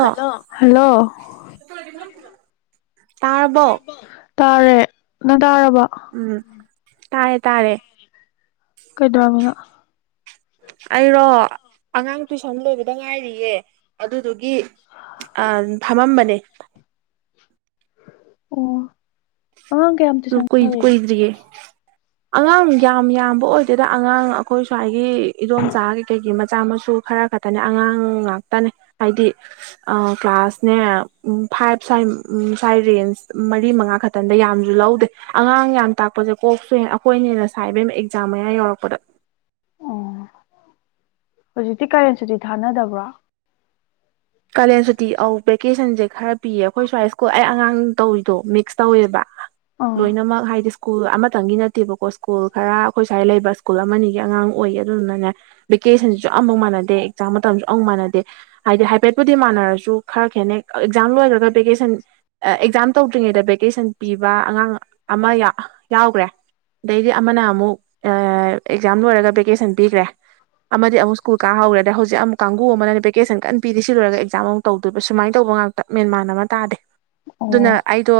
hello hello ꯇꯥꯔꯕꯣ ꯇꯥꯔꯦ ꯅꯪ ꯇꯥꯔꯕꯣ ꯎꯝ ꯇꯥꯔꯦ ꯇꯥꯔꯦ ꯀꯩꯗꯧꯔꯝꯃꯤꯅꯣ ꯑꯩꯔꯣ ꯑꯉꯥꯡ ꯇꯨꯏꯁꯟ ꯂꯣꯏꯕꯗ ꯉꯥꯏꯔꯤꯌꯦ ꯑꯗꯨꯗꯨꯒꯤ ꯑꯥ ꯐꯝꯃꯝꯕꯅꯦ ꯑꯣ ꯑꯉꯥꯡ ꯀꯌꯥꯝ ꯇꯨꯏꯁꯟ ꯀꯨꯏ ꯇꯧꯔꯤꯒꯦ ꯀꯨꯏꯗꯔꯤꯌꯦ ꯑꯉꯥꯡ ꯌꯥꯝ ꯌꯥꯝꯕ ꯑꯣꯏꯗꯦꯗ ꯑꯉꯥꯡ ꯑꯈꯣꯏ ꯁ꯭ꯋꯥꯏꯒꯤ ꯏꯗꯣꯝꯆꯥ ꯀꯩ ꯀꯩꯒꯤ ꯃꯆꯥ ꯃꯁꯨ ꯈꯔ ꯈꯛꯇꯅꯦ ꯑꯉꯥꯡ ꯉꯥꯛꯇꯅꯦ ꯍꯥꯏꯗꯤ ꯀ꯭ꯂꯥꯁꯅꯦ ꯐꯥꯏꯚ ꯁ꯭ꯋꯥꯏ ꯁꯥꯏ ꯔꯦꯟꯁ ꯃꯔꯤ ꯃꯉꯥ ꯈꯛꯇꯪꯗ ꯌꯥꯝꯁꯨ ꯂꯧ ꯗꯦ ꯑꯉꯥꯡ ꯌꯥꯝ ꯇꯥꯛꯄꯁꯦ ꯀꯣꯛ ꯁꯦ ꯑꯩꯈꯣꯏꯅ ꯍꯦꯟꯅ ꯁꯥꯏ ꯏꯕꯦꯝꯃ ꯑꯦꯛꯖꯥꯝ ꯃꯌꯥ ꯌꯧꯔꯛꯄꯗ ꯑꯣ ꯍꯧꯖꯤꯛꯇꯤ ꯀꯥꯂꯥꯟ ꯁꯨꯇꯤ ꯊꯥꯅꯗꯕ꯭ꯔꯣ ꯀꯥꯂꯦꯟ ꯁꯨꯇꯤ ꯑꯧ ꯚꯦꯀꯦꯁꯟꯁꯦ ꯈꯔ ꯄꯤꯌꯦ ꯑꯈꯣꯏ ꯁ꯭ꯋꯥꯏ ꯁ꯭ꯀꯨꯜ ꯑꯩ ꯑꯉꯥꯡ ꯇꯧꯔꯤꯗꯣ ꯃꯤꯛꯁ ꯇꯧꯋꯦꯕ ꯑꯥ ꯂꯣꯏꯅꯃꯛ ꯍꯥꯏꯗꯤ ꯁ꯭ꯀꯨꯜ ꯑꯃꯇꯪꯒꯤ ꯅꯠꯇꯦꯕꯀꯣ ꯁ꯭ꯀꯨꯜ ꯈꯔ ꯑꯩꯈꯣꯏ ꯁ꯭ꯋꯥꯏ ꯂꯩꯕ ꯁ꯭ꯀꯨꯜ ꯑꯃꯅꯤꯒꯤ ꯑꯉꯥꯡ ꯑꯣꯏꯌꯦ ꯑꯗꯨꯗꯨꯅꯅꯦ ꯚꯦꯀꯦꯁꯟꯁꯨ ꯑꯃꯨꯛ ꯃꯅꯗꯦ ꯑꯦꯛꯖꯥꯝ ꯃꯇꯝꯁꯨ ꯑꯝꯕꯨꯛ ꯃꯥꯟꯅꯗꯦ ꯍꯥꯏꯗꯤ ꯍꯥꯏꯐꯦꯠ ꯕꯨꯗꯤ ꯃꯥꯟꯅꯔꯁꯨ ꯈꯔ ꯈꯦꯠꯅꯩ ꯑꯦꯛꯖꯥꯝ ꯂꯣꯏꯈ꯭ꯔꯒ ꯚꯦꯀꯦꯁꯟ ꯑꯦꯛꯖꯥꯝ ꯇꯧꯗ꯭ꯔꯤꯉꯩꯗ ꯚꯦꯀꯦꯁꯟ ꯄꯤꯕ ꯕ ꯑꯉꯥꯡ ꯑꯃ ꯌꯥꯎꯒ꯭ꯔꯦ ꯑꯗꯩꯗꯤ ꯑꯃꯅ ꯑꯃꯨꯛ ꯑꯥ ꯑꯦꯛꯖꯥꯝ ꯂꯣꯏꯔꯒ ꯚꯦꯀꯦꯁꯟ ꯄꯤꯒ꯭ꯔꯦ ꯑꯃꯗꯤ ꯑꯃꯨꯛ ꯁꯀꯨꯜ ꯀꯥ ꯍꯧꯈꯔꯦ ꯍꯧꯖꯤꯛ ꯑꯃꯨꯛ ꯀꯥꯡꯕꯨ ꯑꯃꯅ ꯚꯦꯀꯦꯁꯟ ꯀꯟꯅ ꯄꯤꯔꯤ ꯁꯤ ꯂꯣꯏꯔꯒ ꯑꯦꯛꯖꯥꯝ ꯑꯃꯨ ꯇꯧꯗꯨꯏꯕ ꯁꯨꯃꯥꯏꯅ ꯇꯧꯕ ꯉꯥꯛꯇ ꯃꯦꯟꯃꯥꯟ ꯑꯃ ꯇꯥꯗꯦ ꯑꯗꯨꯅ ꯑꯣ ꯑꯩꯗꯣ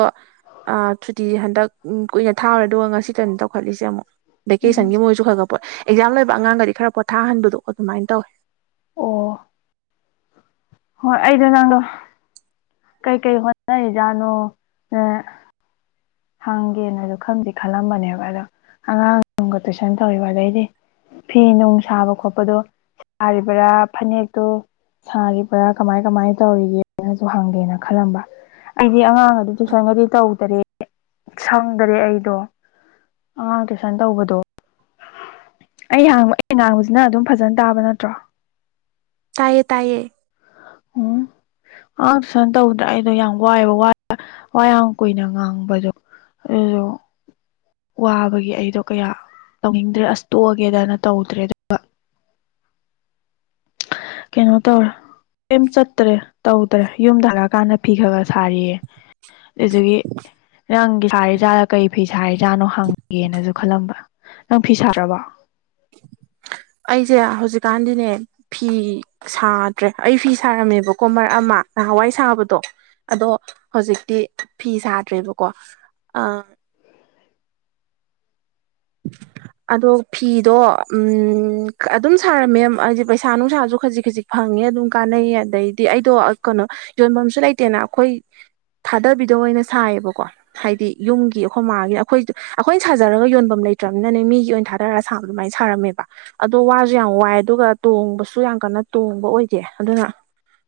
ꯑ ꯁꯨꯇꯤꯁꯦ ꯍꯟꯗꯛ ꯀꯨꯏꯅ ꯊꯥꯔꯨꯔꯦ ꯑꯗꯨꯒ ꯉꯁꯤꯇꯅ ꯇꯧꯈꯠꯂꯤꯁꯦ ꯑꯃꯨꯛ ꯎꯝ ꯚꯦꯀꯦꯁꯟꯒꯤ ꯃꯣꯏꯁꯨ ꯈꯔ ꯈ ꯄꯣꯠ ꯑꯦꯛꯖꯥꯝ ꯂꯣꯏꯕ ꯑꯉꯥꯡꯒꯗꯤ ꯈꯔ ꯄꯣꯊꯥꯍꯟꯕꯗꯣ ꯑꯗꯨꯃꯥꯏꯅ ꯇꯧꯋꯦ ꯑꯣ ꯍꯣꯏ ꯑꯩꯗꯣ ꯅꯪꯗꯣ ꯀꯩ ꯀꯩ ꯍꯣꯅꯔꯤꯖꯥꯠꯅꯣ ꯅ ꯍꯪꯒꯦꯅꯁꯨ ꯈꯪꯗꯤ ꯈꯜꯂꯝꯕꯅꯦꯕ ꯑꯗꯣ ꯑꯉꯥꯡꯒ ꯇꯨꯏꯁꯟ ꯇꯧꯔꯤꯕ ꯑꯗꯩꯗꯤ ꯐꯤ ꯅꯨꯡ ꯁꯥꯕ ꯈꯣꯠꯄꯗꯣ ꯁꯥꯔꯤꯕꯔꯥ ꯐꯅꯦꯛꯇꯣ ꯁꯥꯔꯤꯕ꯭ꯔꯥ ꯀꯃꯥꯏ ꯀꯃꯥꯏꯅ ꯇꯧꯔꯤꯒꯦꯅꯁꯨ ꯍꯪꯒꯦꯅ ꯈꯜꯂꯝꯕ ꯑꯩꯗꯤ ꯑꯉꯥꯡꯒꯗꯤ ꯇꯨꯏꯁꯟꯒꯗꯤ ꯇꯧꯗ꯭ꯔꯦ ꯁꯪꯗꯔꯦ ꯑꯩꯗꯣ ꯑꯉꯥꯡ ꯇꯨꯏꯁꯟ ꯇꯧꯕꯗꯣ ꯑꯩ ꯍꯥꯡꯕ ꯑꯩ ꯉꯥꯡꯕꯁꯤ ꯅꯪ ꯑꯗꯨꯝ ꯐꯖꯅ ꯇꯥꯕ ꯅꯠꯇ꯭ꯔꯣ ꯇꯥꯏꯌꯦ ꯇꯥꯏꯌꯦ ꯎꯝ ꯑꯉꯥꯡ ꯇꯨꯏꯁꯟ ꯇꯧꯗ꯭ꯔꯦ ꯑꯩꯗꯣ ꯌꯥꯝ ꯋꯥꯏꯕ ꯋꯥꯏ ꯋꯥꯌꯥꯝ ꯀꯨꯏꯅ ꯉꯥꯡꯕꯗꯣ ꯑꯗꯨꯗꯣ ꯋꯥꯕꯒꯤ ꯑꯩꯗꯣ ꯀꯌꯥ ꯇꯧꯅꯤꯡꯗ꯭ꯔꯦ ꯑꯁ ꯇꯣꯛꯑꯒꯦꯗꯅ ꯇꯧꯗ꯭ꯔꯦ ꯑꯗꯨ ꯀꯩꯅꯣ ꯇꯧꯔ ꯀꯩꯝ ꯆꯠꯇ꯭ꯔꯦ ꯇꯧꯗ꯭ꯔꯦ ꯌꯨꯝꯗ ꯍꯜꯂꯛꯑꯀꯥꯟꯗ ꯐꯤ ꯈꯔ ꯈꯔ ꯁꯥꯔꯤꯌꯦ ꯑꯗꯨꯗꯨꯒꯤ ꯅꯪꯒꯤ ꯁꯥꯔꯤꯖꯥꯠꯂ ꯀꯔꯤ ꯐꯤ ꯁꯥꯔꯤꯖꯥꯠꯅꯣ ꯍꯪꯒꯦꯅꯁꯨ ꯈꯜꯂꯝꯕ ꯅꯪ ꯐꯤ ꯁꯥꯗ꯭ꯔꯕꯣ [inaudible] ꯑꯩꯁꯦ ꯍꯧꯖꯤꯛꯀꯥꯟꯗꯤꯅꯦ ꯐꯤ ꯁꯥꯗ꯭ꯔꯦ ꯑꯩ ꯐꯤ ꯁꯥꯔꯝꯃꯦꯕꯀꯣ ꯃꯔꯛ ꯑꯃ ꯅꯍꯥꯋꯥꯏ ꯁꯥꯕꯗꯣ ꯑꯗꯣ ꯍꯧꯖꯤꯛꯇꯤ ꯐꯤ ꯁꯥꯗ꯭ꯔꯦꯕꯀꯣ ꯑꯥ [inaudible] ꯑꯗꯣ ꯐꯤꯗꯣ ꯑꯝ ꯑꯗꯨꯝ ꯁꯥꯔꯝꯃꯦ ꯍꯥꯏꯗꯤ ꯄꯩꯁꯥ ꯅꯨꯡꯁꯥꯁꯨ ꯈꯖꯤꯛ ꯈꯖꯤꯛ ꯐꯪꯉꯦ ꯉꯦ ꯑꯗꯨꯝ ꯀꯥꯟꯅꯩꯌꯦ ꯑꯗꯩꯗꯤ ꯑꯩꯗꯣ ꯀꯅꯣ ꯌꯣꯟꯕꯝꯁꯨ ꯂꯩꯇꯦꯅꯥ ꯑꯈꯣꯏ ꯊꯥꯗꯕꯤꯗ ꯑꯣꯏꯅ ꯁꯥꯏꯌꯦꯕꯀꯣ ꯍꯥꯏꯗꯤ ꯌꯨꯝꯒꯤ ꯑꯈꯣꯏ ꯃꯥꯒꯤ ꯑꯈꯣꯏ ꯑꯈꯣꯏꯅ ꯁꯥꯖꯔꯒ ꯌꯣꯟꯕꯝ ꯂꯩ ꯇ꯭ꯔꯝꯅꯤꯅꯅꯦ ꯃꯤꯒꯤ ꯑꯣꯏꯅ ꯊꯥꯗꯔ ꯑꯗꯨꯃꯥꯏ ꯁꯥꯕꯗꯣ ꯁꯥꯔꯝꯃꯦꯕꯥ ꯑꯗꯣ ꯋꯥꯖꯨ ꯌꯥꯝ ꯋꯥꯏ ꯑꯗꯨꯒ ꯇꯣꯡꯕꯁꯨ ꯌꯥꯝ ꯀꯟꯅ ꯇꯣꯡꯕ ꯑꯣꯏꯗꯦ ꯑꯗꯨꯅꯥ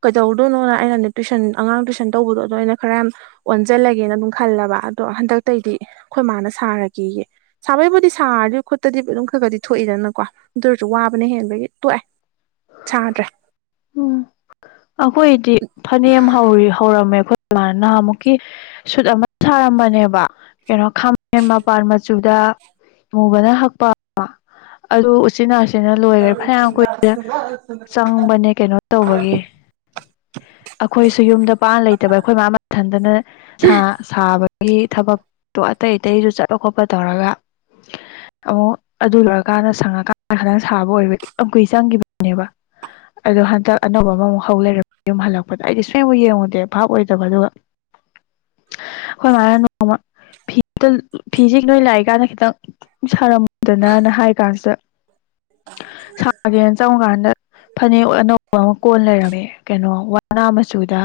ꯀꯩꯗꯧꯔꯨꯗꯣꯏꯅꯣꯅ ꯑꯩꯅ ꯅꯦ ꯇꯨꯏꯁꯟ ꯑꯉꯥꯡ ꯇꯨꯏꯁꯟ ꯇꯧꯕꯗꯣ ꯑꯗꯣ ꯑꯩꯅ ꯈꯔ ꯌꯥꯝ ꯑꯣꯟꯖꯤꯜꯂꯒꯦꯅ ꯑꯗꯨꯝ ꯈꯜꯂꯕꯥ ꯑꯗꯣ ꯍꯟꯗꯛꯇꯩꯗꯤ ꯈꯣꯏ ꯃꯥꯅ ꯁꯥꯔꯒꯦꯌꯦ ꯁꯥꯕꯩꯕꯨꯗꯤ ꯁꯥꯔꯗꯤ ꯈꯨꯠꯇꯗꯤ ꯑꯗꯨꯝ ꯈꯒꯗꯤ ꯊꯣꯛꯏꯗꯅꯀꯣ ꯑꯗꯨ ꯑꯣꯏꯔꯁꯨ ꯋꯥꯕꯅ ꯍꯦꯟꯕꯒꯤ ꯇꯣꯛꯑꯦ ꯁꯥꯗ꯭ꯔꯦ ꯎꯝ ꯑꯈꯣꯏꯗꯤ ꯐꯅꯦꯛ ꯑꯃ ꯍꯧꯔꯤ ꯍꯧꯔꯝꯃꯦ ꯑꯈꯣꯏ ꯃꯥꯅ ꯅꯍꯥꯃꯨꯛꯀꯤ ꯁꯨꯠ ꯑꯃ ꯁꯥꯔꯝꯕꯅꯦꯕ ꯀꯦꯅꯣ ꯈꯥꯃꯦꯟ ꯃꯄꯥꯟ ꯃꯆꯨꯗ ꯗꯥ ꯑꯃꯨꯕꯅ ꯍꯛꯄ ꯑꯗꯨ ꯎꯆꯤꯟ ꯅꯥꯆꯤꯟꯅ ꯅ ꯂꯣꯏꯒ꯭ꯔꯦ ꯐꯅ꯭ꯌꯥꯝ ꯀꯨꯏꯅ ꯆꯪꯕꯅꯦ ꯀꯩꯅꯣ ꯇꯧꯕꯒꯤ [inaudible] ꯑꯈꯣꯏꯁꯨ ꯌꯨꯝꯗ ꯄꯥꯛꯅ ꯂꯩꯇꯕ ꯑꯩꯈꯣꯏ ꯃꯥ ꯃꯊꯟꯗꯅ ꯁꯥ ꯁꯥꯕꯒꯤ ꯊꯕꯛ ꯇꯣ ꯑꯇꯩ ꯑꯇꯩꯖꯨ ꯆꯠꯄ ꯈꯣꯠꯄ ꯇꯧꯔꯒ [inaudible] ꯑꯃꯨꯛ ꯑꯗꯨ ꯂꯣꯏꯔꯀꯥꯟꯗ ꯁꯪꯉꯀꯥꯟꯗ ꯈꯗꯪ ꯁꯥꯕ ꯑꯣꯏꯕꯩ ꯌꯥꯝ ꯀꯨꯏ ꯆꯪꯒꯤꯕꯅꯦꯕꯥ ꯑꯗꯣ ꯍꯟꯗꯛ ꯑꯅꯧꯕ ꯑꯃꯃꯨꯛ ꯍꯧ ꯂꯩꯔꯝ ꯌꯨꯝ ꯍꯜꯂꯛꯄꯗ ꯑꯩꯗꯤ ꯁꯨꯛꯌꯦꯡꯕꯨ ꯌꯦꯡꯉꯨꯗꯦ ꯚꯥꯞ ꯑꯣꯏꯗꯕ ꯑꯗꯨꯒ [inaudible] ꯈꯣꯏ ꯃꯥꯅ ꯅꯣꯡꯃ ꯐꯤ ꯇꯪ ꯐꯤꯁꯦ ꯅꯣꯏ ꯂꯥꯛꯏꯀꯥꯟꯗ ꯈꯤꯇꯪ ꯁꯥꯔꯝ ꯗꯅꯥꯅ ꯍꯥꯏꯀꯥꯟꯁꯤꯗ ꯁꯥꯒꯦꯅ ꯆꯪꯕꯀꯥꯟꯗ ꯅꯦꯛ ꯑꯅꯧꯕꯃ ꯀꯣꯟ ꯂꯩꯔꯝꯃꯦ ꯀꯩꯅꯣ ꯋꯥꯅꯥ ꯃꯆꯨꯗ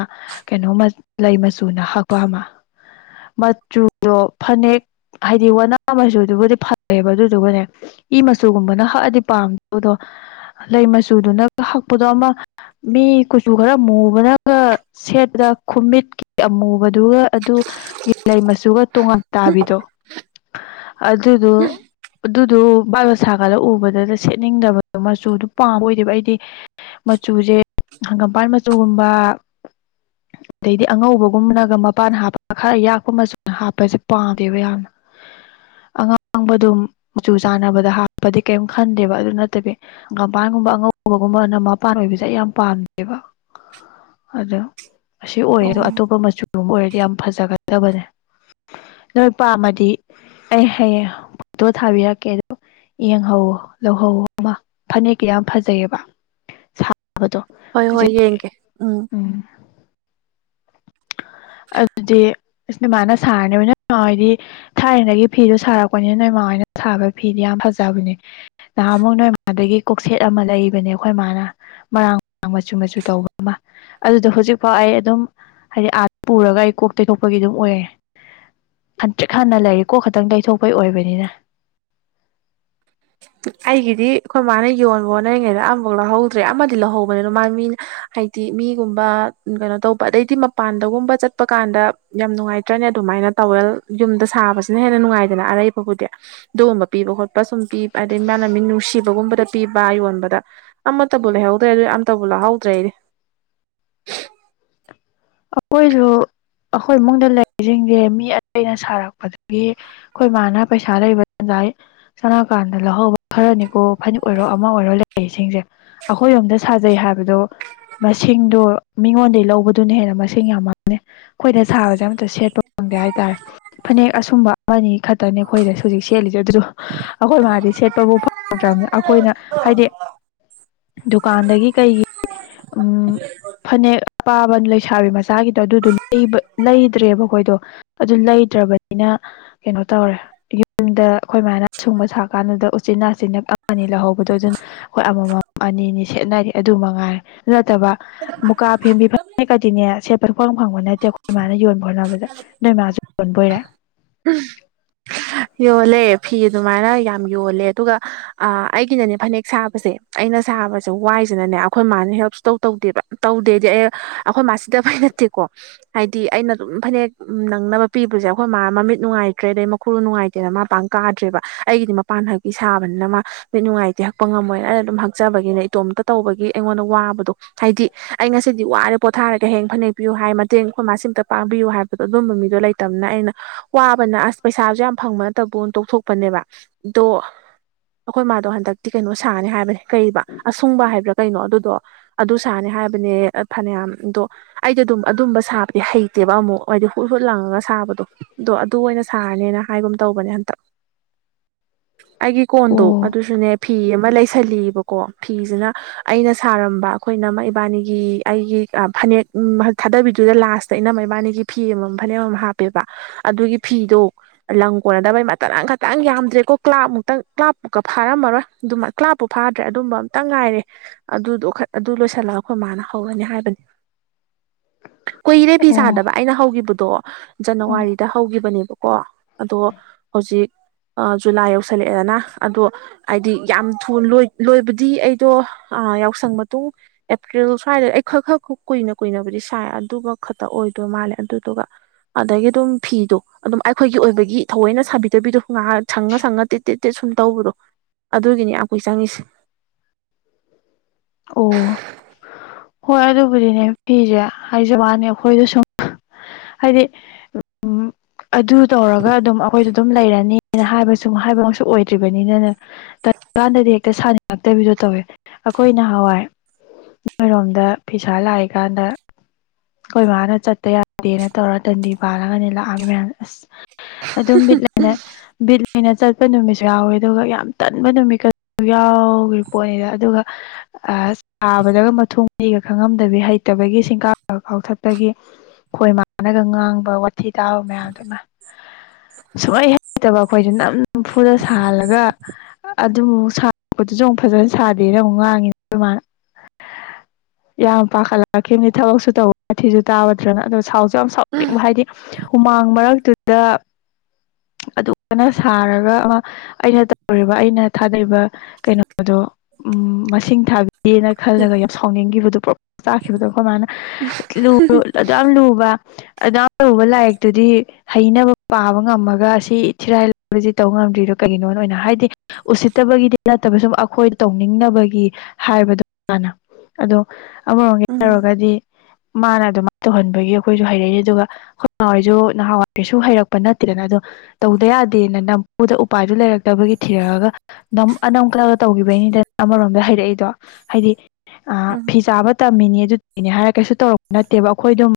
ꯀꯩꯅꯣ ꯃ ꯂꯩ ꯃꯆꯨꯅ ꯍꯛꯄꯃꯥ [inaudible] ꯃꯆꯨꯗꯣ ꯐꯅꯦꯛ ꯍꯥꯏꯗꯤ ꯋꯥꯅꯥ ꯃꯆꯨ ꯗꯨꯕꯨꯗꯤ ꯐꯖꯩꯕ ꯑꯗꯨꯗꯨꯒꯅꯦ ꯏ ꯃꯆꯨꯒꯨꯝꯕꯅ ꯍꯛꯑꯗꯤ ꯄꯥꯝꯗꯧꯕꯗꯣ ꯂꯩ ꯃꯆꯨꯗꯨꯅ ꯍꯛꯄꯗꯣ ꯑꯃ ꯃꯤ ꯀꯨꯆꯨ ꯈꯔ ꯃꯨꯕꯅꯒ ꯁꯦꯠꯄꯗ ꯈꯨꯨꯝꯃꯤꯠꯀꯤ ꯃꯨꯕꯗꯨꯒ ꯑꯗꯨꯒꯤ ꯂꯩ ꯃꯆꯨꯒ ꯇꯣꯉꯥꯟ ꯇꯥꯕꯤꯗꯣ ꯑꯗꯨꯗꯨ ꯑꯗꯨꯗꯨ ꯕꯥꯞꯅ ꯁꯥꯒꯠꯂ ꯎꯕꯗꯨꯗ ꯁꯦꯠꯅꯤꯡꯗꯕꯗꯣ ꯃꯆꯨꯗꯨ ꯄꯥꯝꯕ ꯑꯣꯏꯗꯦꯕ ꯑꯩꯗꯤ ꯃꯆꯨꯖꯦ ꯍꯪꯒꯥꯝꯄꯥꯥꯟ ꯃꯆꯨꯒꯨꯝꯕ [inaudible] ꯑꯗꯩꯗꯤ ꯑꯉꯧꯕꯒꯨꯝꯕꯅꯒ ꯃꯄꯥꯟ ꯍꯥꯞꯄꯒ ꯈꯔ ꯌꯥꯛꯄ ꯃꯆꯨ ꯍꯥꯞꯄꯖꯦ ꯄꯥꯝꯗꯦꯕ ꯌꯥꯝꯅ ꯑꯉꯥꯡꯕꯗꯣ ꯃꯆꯨ ꯆꯥꯟꯅꯕꯗ ꯍꯥꯞꯄꯗꯤ ꯀꯩꯝ ꯈꯟꯗꯦꯕ ꯑꯗꯨ ꯅꯠꯇꯕꯤ ꯍꯪꯒꯥꯄꯥꯟ ꯒꯨꯝꯕ ꯑꯉꯧꯕꯒꯨꯝꯕꯅ ꯃꯄꯥꯟ ꯑꯣꯏꯕꯁꯦ ꯑꯩ ꯌꯥꯝ ꯄꯥꯝꯗꯦꯕ ꯑꯗꯣ ꯑꯁꯤ ꯑꯣꯏꯔꯦ ꯑꯣ ꯑꯗꯣ ꯑꯇꯣꯞꯄ ꯃꯆꯨꯒꯨꯝꯕ ꯑꯣꯏꯔꯗꯤ ꯌꯥꯝ ꯐꯖꯒꯗꯕꯅꯦ ꯅꯣꯏ ꯄꯥꯝꯃꯗꯤ ꯑꯩ ꯍꯌꯦꯡ ꯐꯣꯇꯣ ꯊꯥꯕꯤꯔꯛꯀꯦ ꯑꯗꯣ ꯌꯦꯡꯍꯧꯋꯣ ꯂꯧꯍꯧꯑꯣ ꯑꯃꯥ ꯐꯅꯦꯛꯀꯤꯗꯤ ꯌꯥꯝ ꯐꯖꯩꯑꯦꯕꯥ ꯁꯥ ꯍꯣꯏ ꯍꯣꯏ ꯌꯦꯡꯒꯦ ꯎꯝ ꯑꯗꯨꯗꯤ ꯏꯁ ꯅꯣꯏ ꯃꯥꯥꯅ ꯁꯥꯔꯅꯦꯕ ꯅꯣꯏ ꯏꯃꯥ ꯍꯣꯏꯗꯤ ꯊꯥꯏꯅꯗꯒꯤ ꯐꯤꯗꯣ ꯁꯥꯔꯛꯄꯅꯤꯅ ꯅꯣꯏ ꯃꯥ ꯍꯣꯏꯅ ꯁꯥꯕ ꯐꯤꯗꯤ ꯌꯥꯝ ꯐꯖꯕꯅꯦ ꯅꯍꯥꯟꯃꯨꯛ ꯅꯣꯏꯃꯥꯗꯒꯤ ꯀꯣꯛꯁꯦꯠ ꯑꯃ ꯂꯩꯕꯅꯦ ꯑꯩꯈꯣꯏ ꯃꯥꯅ ꯃꯔꯥꯡ ꯃꯆꯨ ꯃꯆꯨ ꯇꯧꯕ ꯑꯃ ꯑꯗꯨꯗꯣ ꯍꯧꯖꯤꯛꯐꯥꯎ ꯑꯩ ꯑꯗꯨꯝ ꯍꯥꯏꯗꯤ ꯑꯥ ꯄꯨꯔꯒ ꯑꯩ ꯀꯣꯛ ꯇꯩꯊꯣꯛꯄꯒꯤ ꯑꯗꯨꯝ ꯑꯣꯏꯌꯦ ꯍꯟꯇ꯭ꯔꯤꯛ ꯍꯟꯅ ꯂꯩꯔꯤ ꯀꯣꯛ ꯈꯇꯪ ꯇꯩꯊꯣꯛꯄꯩ ꯑꯣꯏꯕꯅꯤꯅꯥ [inaudible] ꯑꯩꯒꯤꯗꯤ ꯑꯈꯣꯏ ꯃꯥꯅ ꯌꯣꯟꯕ ꯍꯣꯠꯅꯔꯤꯉꯩꯗ ꯑꯝꯕꯣꯛ ꯂꯧꯍꯧꯗ꯭ꯔꯦ ꯑꯃꯗꯤ ꯂꯧꯍꯧꯕꯅꯦ ꯑꯗꯣ ꯃꯥꯗꯤ ꯃꯤꯅ ꯍꯥꯏꯗꯤ ꯃꯤꯒꯨꯝꯕ ꯀꯩꯅꯣ ꯇꯧꯕ ꯑꯗꯩꯗꯤ ꯃꯄꯥꯟꯗꯒꯨꯝꯕ ꯆꯠꯄ ꯀꯥꯟꯗ ꯌꯥꯝ ꯅꯨꯡꯉꯥꯏꯇ꯭ꯔꯅꯦ ꯑꯗꯨꯃꯥꯏꯅ ꯇꯧ ꯇꯋꯦꯜ ꯌꯨꯝꯗ ꯁꯥꯕꯁꯤꯅ ꯍꯦꯟꯅ ꯅꯨꯡꯉꯥꯏꯗꯅ ꯑꯔꯩꯕꯕꯨꯗꯤ ꯑꯗꯨꯒꯨꯝꯕ ꯄꯤꯕ ꯈꯣꯠꯄ ꯁꯨꯝ ꯄꯤꯕ ꯑꯗꯩ ꯃꯥꯅ ꯃꯤ ꯅꯨꯡꯁꯤꯕꯗꯒꯨꯝꯕꯗ ꯄꯤꯕ ꯌꯣꯟꯕꯗ ꯑꯃꯇꯕꯨ ꯂꯩꯍꯧꯗ꯭ꯔꯦ ꯑꯗꯨ ꯑꯃꯇꯕꯨ ꯂꯍꯧꯗ꯭ꯔꯦ ꯑꯩꯗꯤ [inaudible] ꯑꯈꯣꯏꯖꯨ ꯑꯩꯈꯣꯏ ꯏꯃꯨꯡꯗ ꯂꯩꯔꯤꯁꯤꯡꯁꯦ ꯃꯤ ꯑꯇꯩꯅ ꯁꯥꯔꯛꯄꯗꯒꯤ ꯑꯩꯈꯣꯏ ꯃꯥꯅ ꯄꯩꯁꯥ ꯂꯩꯕ ꯇꯟꯖ ꯁꯅꯀꯥꯟꯗ ꯂꯧꯍꯧꯕ ꯈꯔꯅꯤꯀꯣ ꯐꯅꯦꯛ ꯑꯣꯏꯔꯣ ꯑꯃ ꯑꯣꯏꯔꯣ ꯂꯩꯁꯤꯡꯁꯦ ꯑꯩꯈꯣꯏꯔꯣꯝꯗ ꯁꯥꯖꯩ ꯍꯥꯏꯕꯗꯣ ꯃꯁꯤꯡꯗꯣ ꯃꯤꯉꯣꯟꯗꯩ ꯂꯧꯕꯗꯨꯅ ꯍꯦꯟꯅ ꯃꯁꯤꯡ ꯌꯥꯝꯃꯝꯅꯤ ꯑꯩꯈꯣꯏꯅ ꯁꯥꯕꯁꯦ ꯁꯦꯠꯄ ꯐꯪꯗꯦ ꯍꯥꯏꯇꯥꯔꯦ ꯐꯅꯦꯛ ꯑꯁꯨꯡꯕ ꯑꯃꯅꯤ ꯈꯛ ꯇꯅꯦ ꯑꯩꯈꯣꯏꯗ ꯍꯧꯖꯤꯛ ꯁꯦꯠꯂꯤꯁꯦ ꯑꯗꯨꯗ ꯑꯩꯈꯣꯏ ꯃꯥꯗꯤ ꯁꯦꯠꯄꯕꯨ ꯐꯪꯗ꯭ꯔꯕꯅꯤ ꯑꯩꯈꯣꯏꯅ ꯍꯥꯏꯗꯤ ꯗꯨꯀꯥꯟꯗꯒꯤ ꯀꯩꯒꯤ ꯎꯝ ꯐꯅꯦꯛ ꯑꯄꯥꯕ ꯂꯩꯁꯥꯥꯕꯤ ꯃꯆꯥꯒꯤꯗꯣ ꯑꯗꯨꯗꯣ ꯂꯩꯕ ꯂꯩꯗ꯭ꯔꯦꯕ ꯑꯩꯈꯣꯏꯗꯣ ꯑꯗꯨ ꯂꯩꯇ꯭ꯔꯕꯅꯤꯅ ꯀꯩꯅꯣ ꯇꯧꯔꯦ ꯌꯨꯝꯗ ꯑꯩꯈꯣꯏ ꯃꯥꯏꯅ ꯑꯁꯨꯡꯕ ꯁꯥ ꯀꯥꯟꯗꯨꯗ ꯎꯆꯤꯟꯅꯥꯆꯤꯟꯅ ꯑꯃꯅꯤ ꯂꯧꯍꯧꯕꯗꯣ ꯑꯗꯨꯅ ꯑꯩꯈꯣꯏ ꯑꯃꯃꯝ ꯑꯅꯤꯅꯤ ꯁꯦꯠꯅꯔꯤ ꯑꯗꯨ ꯃꯉꯥꯏꯔꯦ ꯑꯗꯨ ꯅꯠꯇꯕ ꯃꯨꯀꯥ ꯐꯦꯟꯕꯤ ꯐꯥ ꯅꯦꯛꯀꯗꯤꯅꯦ ꯁꯦꯠꯄ ꯁꯨꯐꯪ ꯐꯪꯕ ꯅꯠꯇꯦ ꯑꯩꯈꯣꯏ ꯏꯃꯥꯅ ꯌꯣꯟꯕ ꯍꯣꯠꯅꯕꯗ ꯅꯣꯏꯃꯥꯁꯨ ꯌꯣꯟꯕꯣꯏꯔꯦ [inaudible] ꯌꯣꯜꯂꯦ ꯐꯤ ꯑꯗꯨꯃꯥꯏꯅ ꯌꯥꯝ ꯌꯣꯜꯂꯦ ꯑꯗꯨꯒ ꯑꯥ ꯑꯩꯒꯤꯅꯅꯦ ꯐꯅꯦꯛ ꯁꯥꯕꯁꯦ ꯑꯩꯅ ꯅ ꯁꯥꯕꯁꯦ ꯋꯥꯏꯁꯤꯅꯅꯦ ꯑꯩꯈꯣꯏ ꯃꯥꯅ ꯍꯦꯜꯞ ꯁꯨꯡꯇꯧ ꯇꯧꯗꯦꯕ ꯇꯧꯗꯦꯗꯤ ꯑꯩ ꯑꯩꯈꯣꯏ ꯃꯥ ꯁꯤꯗꯕꯩ ꯅꯠꯇꯦ ꯀꯣ ꯍꯥꯏꯗꯤ ꯑꯩꯅ ꯑꯗꯨꯝ ꯐꯅꯦꯛ ꯅꯪꯅꯕ ꯄꯤꯕꯁꯦ ꯑꯩꯈꯣꯏ ꯃꯥ ꯃꯃꯤꯠ ꯅꯨꯡꯉꯥꯏꯇ꯭ꯔꯦ ꯑꯗꯩ ꯃꯈꯨ ꯅꯨꯡꯉꯥꯏꯇ꯭ꯔꯦ ꯇꯦꯅ ꯃꯥ ꯄꯥꯡ ꯀꯥꯗ꯭ꯔꯦꯕ ꯑꯩꯒꯤꯗꯤ ꯃꯄꯥꯟ ꯍꯛꯀꯤ ꯁꯥꯕꯅꯤꯅ ꯃꯥ ꯃꯤꯠ ꯅꯨꯡꯉꯥꯏꯇꯦ ꯍꯛꯄ ꯉꯝꯃꯣꯏꯅ ꯑꯩꯅ ꯑꯗꯨꯝ ꯍꯛꯆꯕ ꯕꯒꯤ ꯏꯇꯣꯝꯇ ꯇꯧꯕꯒꯤ ꯑꯩꯉꯣꯟꯗ ꯋꯕꯗꯣ ꯍꯏꯗꯤ ꯑꯩ ꯉꯁꯤꯗꯤ ꯋꯔꯦ ꯄꯣꯊꯔꯒꯦ ꯍꯌꯦꯡ ꯐꯅꯦꯛ ꯄꯤꯌꯨ ꯍꯥꯏ ꯃꯇꯦꯡ ꯑꯩꯈꯣꯏ ꯃꯥ ꯁꯤꯃꯇ ꯄꯥꯡꯕꯤꯌꯨ ꯍꯥꯏꯕꯗꯣ ꯑꯗꯨꯝꯕ ꯃꯤꯗꯣ ꯂꯩꯇꯃꯤꯅ ꯑꯩꯅ ꯋꯕꯅꯤꯅ ꯑꯁ ꯄꯩꯁꯖꯨ ꯌꯥꯝ ꯐꯪꯕ ꯅꯠꯇꯕꯨꯅ ꯇꯣꯛꯊꯣꯛꯄꯅꯦꯕ ꯑꯗꯣ ꯑꯩꯈꯣꯏ ꯃꯥꯗꯣ ꯍꯟꯗꯛꯇꯤ ꯀꯩꯅꯣ ꯁꯥꯅꯤ ꯍꯥꯏꯕꯅꯦ ꯀꯩꯕ ꯑꯁꯨꯡꯕ ꯍꯥꯏꯕ꯭ꯔꯥ ꯀꯩꯅꯣ ꯑꯗꯨꯗꯣ ꯑꯗꯨ ꯁꯥꯅꯤ ꯍꯥꯏ ꯍꯥꯏꯕꯅꯦ ꯐꯅꯌꯥꯝꯗꯣ ꯑꯩꯗꯤ ꯑꯗꯨꯝ ꯑꯗꯨꯝꯕ ꯁꯥꯕꯗꯤ ꯍꯩꯇꯦꯕ ꯑꯃꯨꯛ ꯍꯥꯏꯗꯤ ꯍꯨꯠ ꯍꯨꯠ ꯂꯪꯉꯒ ꯁꯥ ꯁꯥꯕꯗꯣ ꯑꯗꯣ ꯑꯗꯨ ꯑꯣꯏꯅ ꯁꯥꯔꯅꯤꯅ ꯍꯥꯏꯒꯨꯝ ꯇꯧꯕꯅꯦ ꯍꯟꯇꯛ ꯑꯩꯒꯤ ꯀꯣꯟꯗꯣ ꯑꯣ ꯑꯗꯨꯁꯨꯅꯦ ꯐꯤ ꯑꯃ ꯂꯩ ꯁꯜꯂꯤꯑꯕꯀꯣ ꯐꯤꯁꯤꯅ ꯑꯩꯅ ꯁꯥꯔꯝꯕ ꯑꯩꯈꯣꯏ ꯏꯅꯝꯃ ꯏꯕꯥꯅꯤꯒꯤ ꯑꯩꯒꯤ ꯐꯅꯦꯛ ꯎꯝ ꯊꯥꯗꯕꯤꯗꯨꯗ ꯂꯥꯁꯇ ꯏꯅꯝꯃ ꯏꯕꯥꯅꯤꯒꯤ ꯐꯤ ꯑꯃꯃꯝ ꯐꯅꯦꯛ ꯑꯃꯃꯝ ꯍꯥꯞꯄꯦꯕ ꯑꯗꯨꯒꯤ ꯐꯤꯗꯣ ꯂꯪ ꯀꯣꯟꯅꯗꯕꯩ ꯃꯇꯠ ꯑꯃꯈꯇꯪ ꯌꯥꯝꯗ꯭ꯔꯦꯀꯣ ꯀ꯭ꯂꯥꯞꯃꯨꯛꯇꯪ ꯀ꯭ꯂꯥꯞꯄꯨ ꯐꯥꯔꯝꯃꯔꯣꯏ ꯑꯗꯨ ꯀ꯭ꯂꯥꯞꯄꯨ ꯐꯥ ꯐꯗ꯭ꯔꯦ ꯑꯗꯨꯝꯕ ꯑꯝꯇꯪ ꯉꯥꯏꯔꯦ ꯑꯗꯨꯗꯣ ꯑꯗꯨ ꯂꯣꯏꯁꯤꯜꯂꯒ ꯑꯩꯈꯣꯏ ꯃꯥꯅ ꯍꯧꯔꯅꯤ ꯍꯥꯏꯕꯅꯤ [inaudible] ꯀꯣꯏꯔꯦ ꯐꯤ ꯑꯣ ꯁꯥꯗꯕ ꯑꯩꯅ ꯍꯧꯈꯤꯕꯗꯣ ꯑꯣ ꯖꯅꯋꯥꯔꯤꯗ ꯍꯧꯈꯤꯕꯅꯦꯕꯀꯣ ꯑꯗꯣ ꯍꯧꯖꯤꯛ ꯑꯥ ꯖꯨꯂꯥꯏ ꯌꯧꯁꯜꯂꯛꯑꯦꯗꯅ ꯑꯗꯣ ꯍꯥꯏꯗꯤ ꯌꯥꯝ ꯊꯨꯅ ꯂꯣꯏꯕꯗꯤ ꯑꯩꯗꯣ ꯑꯥ ꯌꯥꯎꯁꯪ ꯃꯇꯨꯡ ꯑꯦꯄ꯭ꯔꯤꯜ ꯁ꯭ꯋꯥꯏꯗ ꯑꯩ ꯈꯔ ꯈꯔ ꯀꯨꯏꯅ ꯀꯨꯏꯅꯕꯨꯗꯤ ꯁꯥꯏ ꯑꯗꯨꯒ ꯈꯛꯇ ꯑꯣꯏꯗꯣꯏ ꯃꯥꯜꯂꯦ ꯑꯗꯨꯗꯨꯒ ꯑꯗꯒꯤ ꯑꯗꯨꯝ ꯐꯤꯗꯣ ꯑꯗꯨꯝ ꯑꯩꯈꯣꯏꯒꯤ ꯑꯣꯏꯕꯒꯤ ꯒꯤ ꯊꯑꯣꯏꯅ ꯁꯥꯕꯤꯗꯕꯤꯗꯣ ꯉꯥꯏꯍꯛ ꯁꯪꯉ ꯁꯪꯉ ꯇꯦꯠ ꯇꯦꯠ ꯁꯨꯝ ꯇꯧꯕꯗꯣ ꯑꯗꯨꯒꯤꯅꯤ ꯌꯥꯝ ꯀꯨꯏꯅ ꯆꯪꯉꯤꯁꯦ ꯑꯣ ꯍꯣꯏ ꯑꯗꯨꯕꯨꯗꯤꯅꯦ ꯐꯤꯖꯦ ꯍꯏꯖꯋꯥꯅꯤ ꯑꯩꯈꯣꯏꯗ ꯁꯨꯝ ꯍꯥꯏꯗꯤ ꯎꯝ ꯑꯗꯨ ꯇꯧꯔꯒ ꯑꯗꯨꯝ ꯑꯩꯈꯣꯏꯗꯣ ꯑꯗꯨꯝ ꯂꯩꯔꯅꯤꯅ ꯍꯥꯏꯕꯁꯨ ꯍꯥꯏꯕꯃꯛꯁꯨ ꯑꯣꯏꯗ꯭ꯔꯤꯕꯅꯤꯅꯅꯦ ꯇꯜꯂ ꯀꯥꯟꯗꯗꯤ ꯍꯦꯛꯇ ꯁꯥꯅꯤꯡꯉꯛꯇꯕꯤꯗꯣ ꯇꯧꯋꯦ ꯑꯩꯈꯣꯏ ꯅꯍꯋꯥꯏ ꯅꯣꯏꯔꯣꯝꯗ ꯐꯤꯁꯥ ꯂꯥꯛꯏꯀꯥꯟꯗ ꯑꯩꯈꯣꯏ ꯃꯥꯅ ꯆꯠꯇ ꯌꯥꯗꯦꯅ ꯇꯧꯔ ꯗꯟꯗꯤ ꯄꯥꯜꯂꯒꯅꯦ ꯂꯥꯛꯑꯝꯃꯤ ꯃꯌꯥꯝ ꯑꯁ ꯑꯗꯨꯝ ꯕꯤꯠ ꯂꯩꯅ ꯕꯤꯠ ꯂꯩꯅ ꯆꯠꯄ ꯅꯨꯃꯤꯠꯁꯨ ꯌꯥꯎꯋꯦ ꯑꯗꯨꯒ ꯌꯥꯝ ꯇꯟꯕ ꯅꯨꯃꯤꯠꯀ ꯌꯥꯎꯔꯤꯄꯣꯠꯅꯤꯗ ꯑꯗꯨꯒ ꯁꯥꯕꯗꯒ ꯃꯠ ꯐꯨꯡꯒ꯭ꯔꯤꯒ ꯈꯪꯉꯝꯗꯕꯤ ꯍꯩꯇꯕꯒꯤ ꯁꯤꯡꯀꯥꯞꯀ ꯀꯥꯎꯊꯠꯄꯒꯤ ꯈꯣꯏ ꯃꯥꯟꯅꯒ ꯉꯥꯡꯕ ꯋꯥꯊꯤ ꯇꯥꯕ ꯃꯌꯥꯝꯗꯨ ꯏꯃꯥ ꯁꯨꯍꯩ ꯍꯩꯇꯕ ꯑꯩꯈꯣꯏꯁꯦ ꯅꯝꯐꯨꯗ ꯁꯥꯍꯜꯂꯒ ꯑꯗꯨ ꯁꯥꯕꯗꯨꯁꯨ ꯑꯃꯨꯛ ꯐꯖꯅ ꯁꯥꯗꯦꯅ ꯑꯃꯨꯛ ꯉꯥꯡꯉꯤꯅꯤ ꯈꯣꯏꯃꯅ [inaudible] ꯌꯥꯝ ꯄꯥꯈꯠꯂꯛꯈꯤꯅꯤ ꯊꯕꯛꯁꯨ ꯇꯧꯕꯥ ꯋꯥꯊꯤꯁꯨ ꯇꯥꯕ ꯑꯗꯣ ꯁꯥꯎꯁꯨ ꯌꯥꯝ ꯁꯥꯎꯅꯤꯡꯕ ꯍꯥꯏꯗꯤ ꯍꯨꯃꯥꯡ ꯃꯔꯛꯇꯨꯗ ꯑꯗꯨꯛ ꯀꯟꯅ ꯁꯥꯔꯒ ꯑꯃ ꯑꯩꯅ ꯇꯧꯔꯤꯕ ꯑꯩꯅ ꯊꯥꯗꯔꯤꯕ ꯀꯩꯅꯣꯗꯣ ꯎꯝ ꯃꯁꯤꯡ ꯊꯥꯕꯤꯗꯦꯅ ꯈꯜꯂꯒ ꯒꯤꯕꯗꯣ ꯄꯔꯣꯛ ꯄꯔꯣꯀ ꯆꯥꯛꯈꯤꯕꯗꯣ ꯑꯈꯣꯏ ꯃꯅꯥ ꯂꯨꯕ ꯑꯗꯨ ꯌꯥꯝ ꯂꯨꯕ ꯑꯗꯨꯛ ꯌꯥꯝ ꯂꯨꯕꯥ ꯂꯥꯏꯔꯤꯛꯇꯨꯗꯤ ꯍꯩꯅꯕ ꯄꯥꯕ ꯉꯝꯃꯒ ꯁꯤ ꯊꯤꯔꯥꯏ ꯂꯥꯏꯕꯁꯤ ꯇꯧ ꯉꯝꯗ꯭ꯔꯤꯗꯣ ꯀꯩꯒꯤꯅꯣꯅ ꯍꯥꯏꯗꯤ ꯎꯁꯤꯠꯇꯕꯒꯤꯗꯤ ꯅꯠꯇꯕ ꯁꯨꯝ ꯑꯈꯣꯏ ꯇꯧꯅꯤꯡꯅꯕꯒꯤ ꯍꯥꯏꯕꯗꯣ ꯃꯥꯅ ꯑꯗꯣ ꯑꯃꯔꯣꯝꯒꯤ ꯎꯝ ꯍꯥꯏꯔꯣꯒꯗꯤ ꯃꯥꯅ ꯑꯗꯨꯃꯥꯏꯅ ꯇꯧꯍꯟꯕꯒꯤ ꯑꯈꯣꯏꯁꯨ ꯍꯩꯔꯛꯏꯅꯦ ꯑꯗꯨꯒ ꯑꯈꯣꯏ ꯃꯥ ꯍꯣꯏꯁꯨ ꯅꯍꯥꯟꯋꯥꯏ ꯀꯩꯁꯨ ꯍꯩꯔꯛꯄ ꯅꯠꯇꯦ ꯑꯗꯣ ꯇꯧꯗ ꯌꯥꯗꯦꯅ ꯅꯝꯐꯨꯗ ꯎꯄꯥꯏꯗꯨ ꯂꯩꯔꯛꯇꯕꯒꯤ ꯊꯤꯔꯛꯑꯒ ꯅꯝ ꯑꯅꯝ ꯀꯟꯂꯒ ꯇꯧ ꯇꯧꯒꯤꯕꯩꯅꯤꯗꯅ ꯑꯃꯔꯣꯝꯗ ꯍꯩꯔꯛꯏꯗꯣ ꯍꯥꯢꯗꯤ ꯎꯝ ꯑꯥ ꯎꯝ ꯐꯤ ꯁꯥꯕ ꯇꯝꯃꯤꯅꯦ ꯑꯗꯨ ꯅꯦ ꯍꯥꯏꯔ ꯀꯩꯁꯨ ꯇꯧꯔꯛꯄ ꯅꯠꯇꯦꯕ ꯑꯈꯣꯏꯗꯨꯝ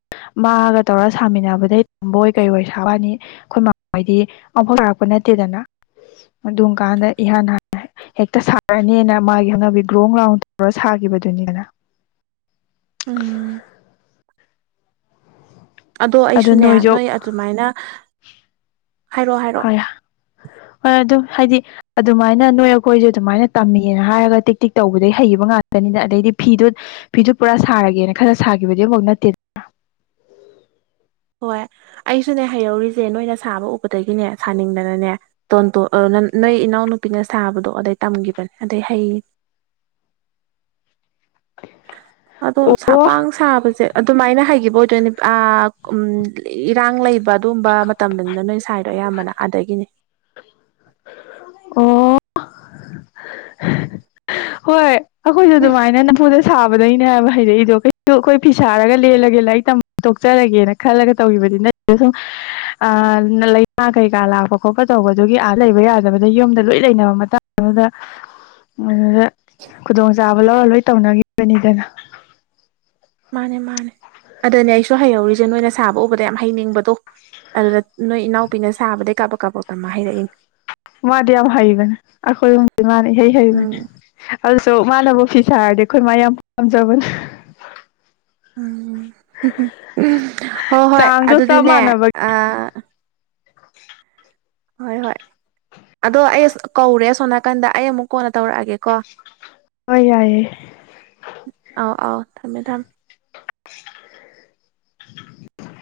ꯃꯥꯒ ꯇꯧꯔ ꯁꯥꯃꯤꯟꯅꯕꯗꯩ ꯇꯝꯕꯣꯏ ꯀꯩꯕꯣꯏ ꯁꯥꯕ ꯋꯥꯅꯤ ꯑꯈꯣꯏ ꯃꯥ ꯍꯣꯏꯗꯤ ꯑꯃꯨꯐꯣꯛ ꯁꯥꯔꯛꯄ ꯅꯠꯇꯦ ꯅꯠꯇꯦꯗꯅ ꯑꯗꯨꯝ ꯀꯥꯟꯗ ꯏꯍꯥꯟ ꯍꯥꯟꯅ ꯍꯦꯛꯇ ꯁꯥꯔꯅꯤꯅ ꯃꯥꯒꯤ ꯍꯧꯅꯕꯤ ꯒ꯭ꯔꯣꯡ ꯂꯥꯎꯟ ꯇꯧꯔ ꯁꯥꯒꯤꯕꯗꯨꯅꯤꯗꯅ ꯎꯝ ꯑꯗꯣ ꯑꯗꯨ ꯑꯩꯁꯨꯅꯦ ꯅꯣꯏꯁꯨ ꯅꯣꯏ ꯑꯗꯨꯃꯥꯏꯅ ꯍꯥꯏꯔꯛꯑꯣ ꯍꯥꯏꯔꯛꯑꯣ ꯍꯣꯏ ꯑꯗꯨ ꯍꯥꯏꯗꯤ ꯑꯗꯨꯃꯥꯏꯅ ꯅꯣꯏ ꯑꯈꯣꯏꯁꯦ ꯑꯗꯨꯃꯥꯏꯅ ꯇꯝꯃꯤꯅꯦ ꯍꯥꯏꯔꯒ ꯇꯤꯛ ꯇꯤꯛ ꯇꯧꯕꯗꯩ ꯍꯩꯒꯤꯕ ꯉꯥꯛꯇꯅꯤ ꯅꯤꯗ ꯑꯗꯩꯗꯤ ꯐꯤꯗꯨ ꯐꯤꯗꯨ ꯄꯨꯔꯥ ꯁꯥꯔꯒꯦꯅ ꯈꯜꯂ ꯁꯥꯈꯤꯕꯗꯤ ꯑꯃꯐꯥꯎ ꯅꯠꯇꯦꯗ ꯍꯣꯏ ꯑꯩꯁꯨꯅꯦ ꯍꯩꯍꯧꯔꯤꯁꯦ ꯅꯣꯏꯅ ꯁꯥꯕ ꯎꯕꯗꯒꯤꯅꯦ ꯁꯥꯅꯤꯡꯗꯅꯅꯦ ꯇꯣꯟꯇꯣꯟ ꯑꯥ ꯅ ꯅꯣꯏ ꯏꯅꯥꯎꯅꯨꯄꯤꯅ ꯁꯥꯕꯗꯣ ꯑꯗꯩ ꯇꯝꯈꯤꯕꯅꯦ ꯑꯗꯩ ꯍꯩ ꯑꯗꯣ ꯁꯥ ꯑꯣ ꯄꯥꯡ ꯁꯥꯕꯁꯦ ꯑꯗꯨꯃꯥꯏꯅ ꯍꯩꯒꯤꯕ ꯑꯣ ꯑꯥ ꯎꯝ ꯏꯔꯥꯡ ꯂꯩꯕ ꯑꯗꯨꯝꯕ ꯃꯇꯝꯗꯅꯤꯅ ꯅꯣꯏ ꯁꯥꯏꯗꯣ ꯑꯌꯥꯝꯕꯅ ꯑꯗꯒꯤꯅꯤ [inaudible] ꯑꯣ ꯍꯣꯏ ꯑꯈꯣꯏꯁꯨ ꯑꯗꯨꯃꯥꯏꯅ ꯅꯝꯐꯨꯗ ꯁꯥꯕꯗꯩꯅꯦ ꯍꯥꯏꯕ ꯍꯩꯔꯛꯏꯗꯣ ꯀꯩꯁꯨ ꯑꯈꯣꯏ ꯐꯤꯁꯥꯔꯒ ꯂꯦꯜꯂꯒꯦ ꯂꯥꯏꯔꯤꯛ ꯇꯝꯕ ꯇꯣꯛꯆꯔꯒꯦꯅ ꯈꯜꯂ ꯇꯧꯈꯤꯕꯥ ꯕꯗꯤ ꯅꯠꯇꯦ ꯁꯨꯝ ꯑꯥ ꯂꯩꯅꯥ ꯀꯩꯀꯥ ꯂꯥꯛꯄ ꯈꯣꯠꯄ ꯇꯧꯕꯗꯨꯒꯤ ꯑꯥ ꯂꯩꯕ ꯌꯥꯗꯕ [unintelligible] ꯌꯨꯝꯗ ꯂꯣꯏ ꯂꯩꯅꯕ ꯃꯇꯥꯡ ꯗꯨꯗꯥ ꯑꯗꯨꯗ ꯈꯨꯗꯣꯡꯆꯥꯥꯕ ꯂꯧꯔ ꯂꯣꯏ ꯇꯧꯅꯈꯤꯕꯅꯤꯗꯅ [inaudible] ꯃꯥꯅꯦ ꯃꯥꯅꯦ ꯑꯗꯅꯦ ꯑꯩꯁꯨ ꯍꯩꯍꯧꯔꯤꯁꯦ ꯅꯣꯏꯅ ꯁꯥꯕ ꯎꯕꯗ ꯌꯥꯝ ꯍꯩꯅꯤꯡꯕꯗꯣ ꯑꯗꯨꯗ ꯅꯣꯏ ꯏꯅꯥꯎꯄꯤꯅ ꯁꯥꯕꯗꯩ ꯀꯥꯕꯛ ꯀꯥꯕꯛ ꯇꯝꯃ ꯍꯩꯔꯛꯏꯅꯦ ꯃꯥꯗꯤ ꯌꯥꯝ ꯍꯩꯕꯅꯦ ꯑꯈꯣꯏ ꯍꯝꯗꯩ ꯃꯅꯥ ꯏꯍꯩ ꯍꯩꯕꯥꯅꯦ ꯎꯝ ꯗꯣ ꯃꯅꯥꯕꯨ ꯐꯤ ꯁꯔꯗꯤ ꯑꯈꯣꯏ ꯃꯥ ꯌꯥꯝ ꯄꯥꯝꯖꯕꯅꯦ ꯎꯝ ꯍꯨ ꯍꯨ ꯎꯝ ꯍꯣꯏ ꯍꯣꯏ ꯆꯥꯡꯗꯣ ꯆꯞ ꯑꯗꯨꯗꯤꯅꯦ ꯃꯥꯟꯅꯕꯒꯤ ꯑꯥ [inaudible] ꯍꯣꯏ ꯍꯣꯏ ꯑꯗꯣ ꯑꯩ ꯀꯧꯔꯦ ꯑꯁꯣꯟ ꯅꯥꯀꯟꯗ ꯑꯩ ꯑꯃꯨꯛ ꯀꯣꯟꯅ ꯇꯧꯔꯛꯑꯒꯦꯀꯣ ꯍꯣꯏ ꯌꯥꯏꯌꯦ ꯑꯧ ꯑꯧ ꯊꯝꯃꯦ ꯊꯝ [inaudible]